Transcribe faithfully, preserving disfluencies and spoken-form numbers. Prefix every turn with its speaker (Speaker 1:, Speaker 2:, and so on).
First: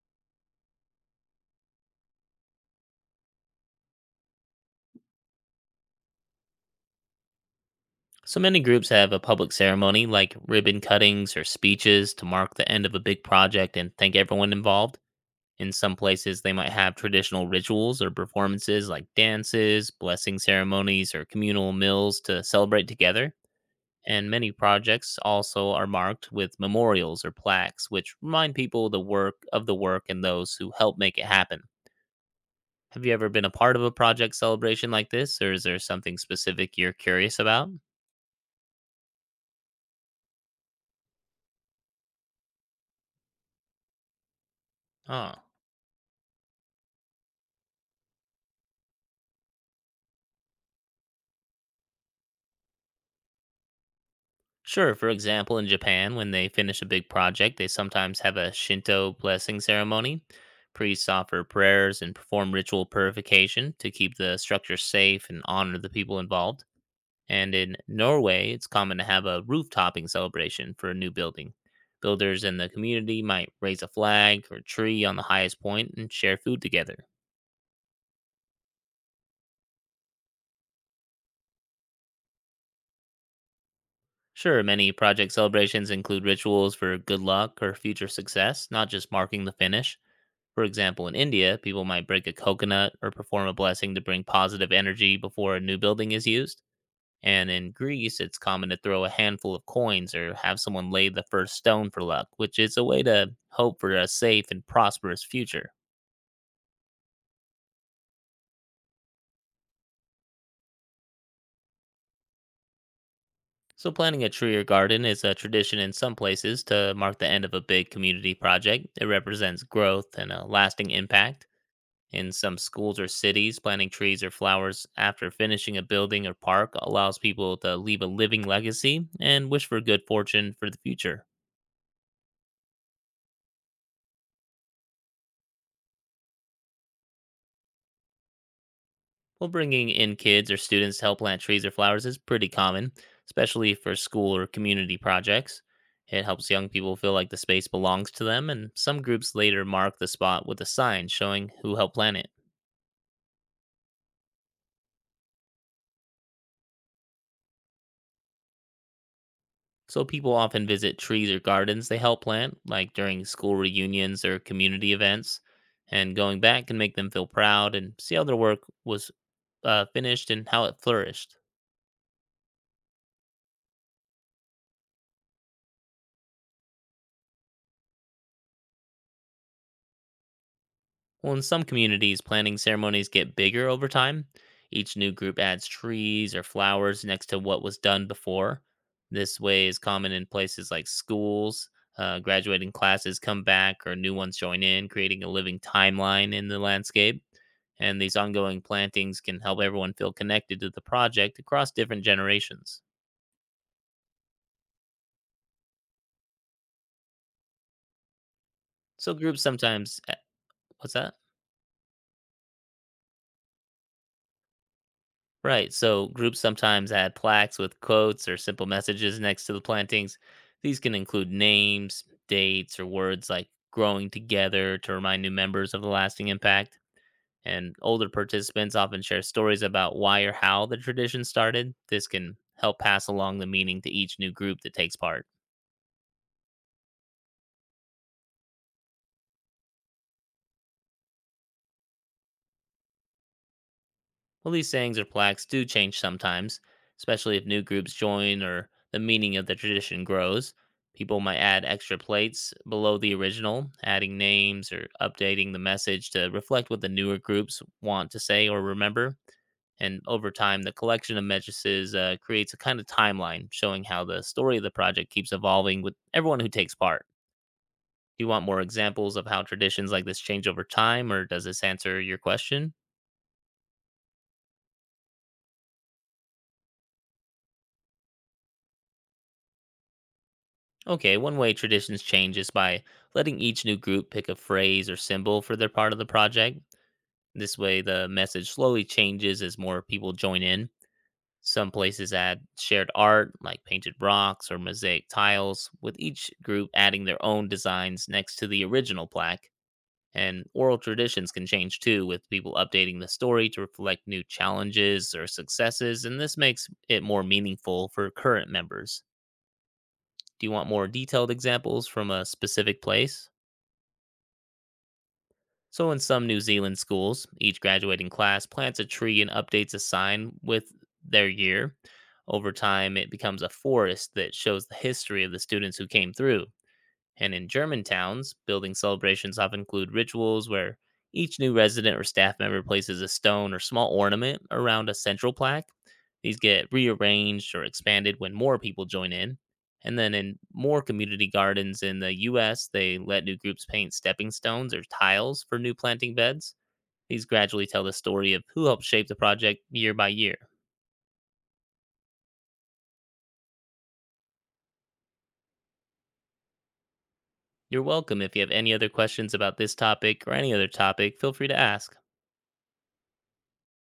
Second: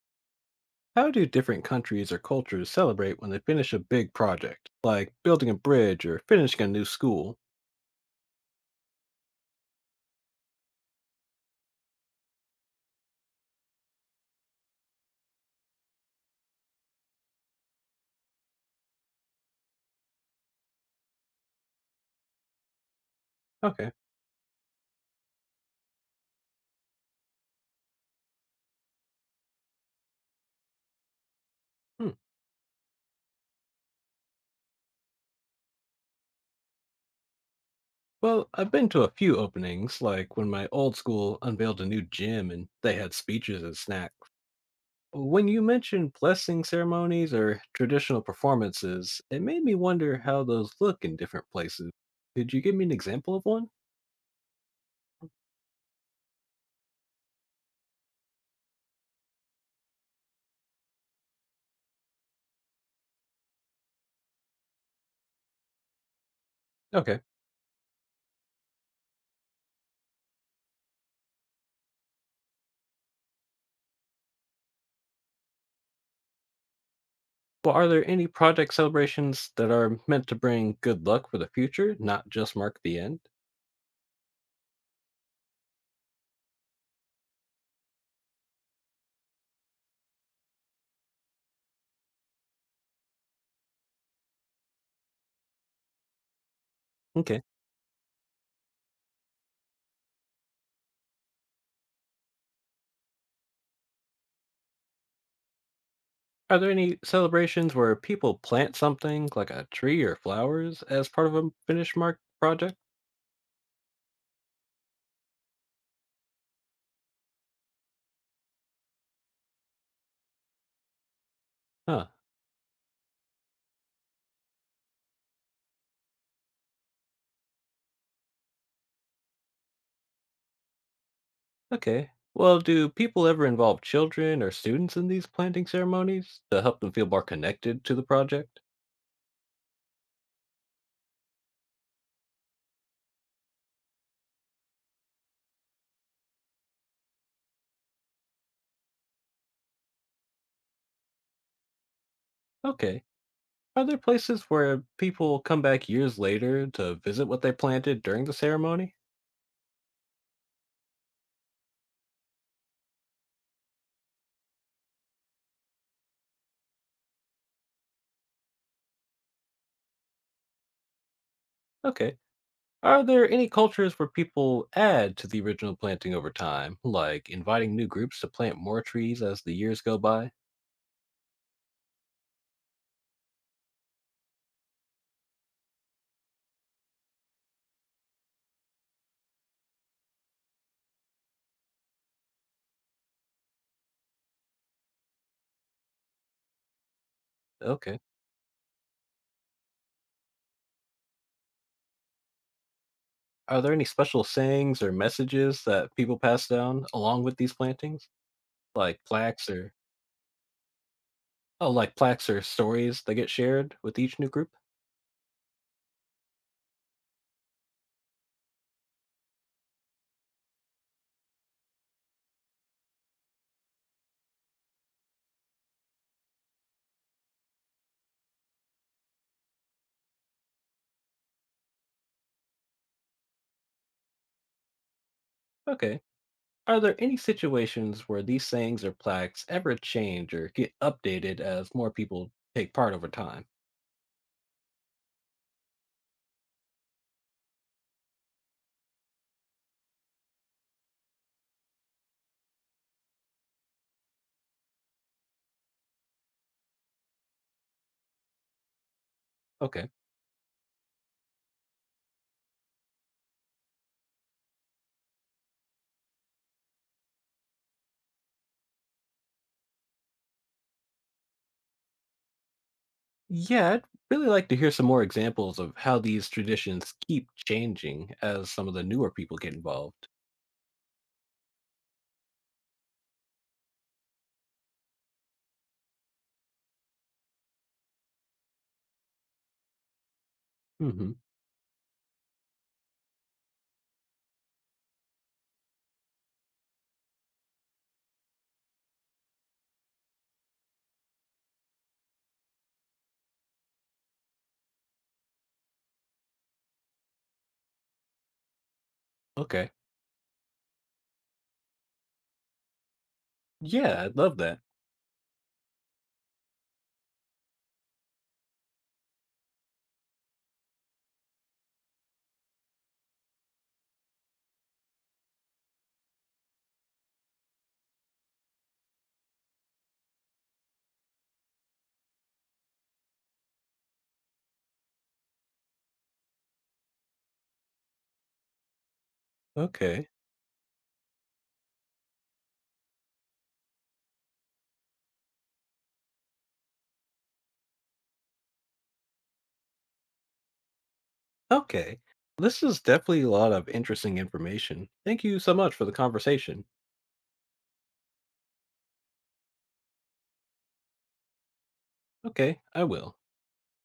Speaker 1: How do different countries or cultures celebrate when they finish a big project, like building a bridge or finishing a new school?
Speaker 2: So many groups have a public ceremony like ribbon cuttings or speeches to mark the end of a big project and thank everyone involved. In some places, they might have traditional rituals or performances like dances, blessing ceremonies, or communal meals to celebrate together.
Speaker 1: Okay.
Speaker 2: And many projects also are marked with memorials or plaques, which remind people the work of the work and those who helped make it happen.
Speaker 1: Hmm.
Speaker 2: Have you ever been a part of a project celebration like this, or is there something specific you're curious about?
Speaker 1: Well, I've been to a few openings, like when my old school unveiled a new gym and they had speeches and snacks.
Speaker 2: Oh.
Speaker 1: When you mentioned blessing ceremonies or traditional performances, it made me wonder how those look in different places. Could you give me an example of one?
Speaker 2: Sure. For example, in Japan, when they finish a big project, they sometimes have a Shinto blessing ceremony. Priests offer prayers and perform ritual purification to keep the structure safe and honor the people involved.
Speaker 1: Okay.
Speaker 2: And in Norway, it's common to have a roof-topping celebration for a new building. Builders and the community might raise a flag or tree on the highest point and share food together.
Speaker 1: Well, are there any project celebrations that are meant to bring good luck for the future, not just mark the end?
Speaker 2: Sure, many project celebrations include rituals for good luck or future success, not just marking the finish. For example, in India, people might break a coconut or perform a blessing to bring positive energy before a new building is used.
Speaker 1: Okay.
Speaker 2: And in Greece, it's common to throw a handful of coins or have someone lay the first stone for luck, which is a way to hope for a safe and prosperous future.
Speaker 1: Are there any celebrations where people plant something, like a tree or flowers, as part of a finish mark project?
Speaker 2: So, planting a tree or garden is a tradition in some places to mark the end of a big community project. It represents growth and a lasting impact.
Speaker 1: Huh.
Speaker 2: In some schools or cities, planting trees or flowers after finishing a building or park allows people to leave a living legacy and wish for good fortune for the future.
Speaker 1: Okay. Well, do people ever involve children or students in these planting ceremonies to help them feel more connected to the project?
Speaker 2: Well, bringing in kids or students to help plant trees or flowers is pretty common, especially for school or community projects. It helps young people feel like the space belongs to them, and some groups later mark the spot with a sign showing who helped plant it.
Speaker 1: Okay. Are there places where people come back years later to visit what they planted during the ceremony?
Speaker 2: So people often visit trees or gardens they help plant, like during school reunions or community events. And going back can make them feel proud and see how their work was uh, finished and how it flourished.
Speaker 1: Okay. Are there any cultures where people add to the original planting over time, like inviting new groups to plant more trees as the years go by?
Speaker 2: Well, in some communities, planting ceremonies get bigger over time. Each new group adds trees or flowers next to what was done before. This way is common in places like schools. Uh, graduating classes come back or new ones join in, creating a living timeline in the landscape.
Speaker 1: Okay.
Speaker 2: And these ongoing plantings can help everyone feel connected to the project across different generations.
Speaker 1: Are there any special sayings or messages that people pass down along with these plantings? Like
Speaker 2: So, groups
Speaker 1: plaques or
Speaker 2: sometimes. eh, What's that?
Speaker 1: oh, like plaques or stories that get shared with each new group?
Speaker 2: Right. So groups sometimes add plaques with quotes or simple messages next to the plantings. These can include names, dates, or words like growing together to remind new members of the lasting impact. And older participants often share stories about why or how the tradition started. This can help pass along the meaning to each new group that takes part.
Speaker 1: Okay. Are there any situations where these sayings or plaques ever change or get updated as more people take part over time?
Speaker 2: Well, these sayings or plaques do change sometimes, especially if new groups join or the meaning of the tradition grows. People might add extra plates below the original, adding names or updating the message to reflect what the newer groups want to say or remember.
Speaker 1: Okay.
Speaker 2: And over time, the collection of messages uh, creates a kind of timeline showing how the story of the project keeps evolving with everyone who takes part. Do you want more examples of how traditions like this change over time, or does this answer your question?
Speaker 1: Yeah, I'd really like to hear some more examples of how these traditions keep changing as some of the newer people get involved.
Speaker 2: Okay, one way traditions change is by letting each new group pick a phrase or symbol for their part of the project. This way, the message slowly changes as more people join in.
Speaker 1: Mhm.
Speaker 2: Some places add shared art, like painted rocks or mosaic tiles, with each group adding their own designs next to the original plaque. And oral traditions can change too, with people updating the story to reflect new challenges or successes, and this makes it more meaningful for current members.
Speaker 1: Okay.
Speaker 2: Do you want more detailed examples from a specific place?
Speaker 1: Yeah, I'd love that.
Speaker 2: So, in some New Zealand schools, each graduating class plants a tree and updates a sign with their year. Over time, it becomes a forest that shows the history of the students who came through. And in German towns, building celebrations often include rituals where each new resident or staff member places a stone or small ornament around a central plaque. These get rearranged or expanded when more people join in. And
Speaker 1: Okay.
Speaker 2: then in more community gardens in the U S, they let new groups paint stepping stones or tiles for new planting beds. These gradually tell the story of who helped shape the project year by year.
Speaker 1: Okay. This is definitely a lot of interesting information. Thank you so much for the conversation.
Speaker 2: You're welcome. If you have any other questions about this topic or any other topic, feel free to ask.
Speaker 1: Okay, I will.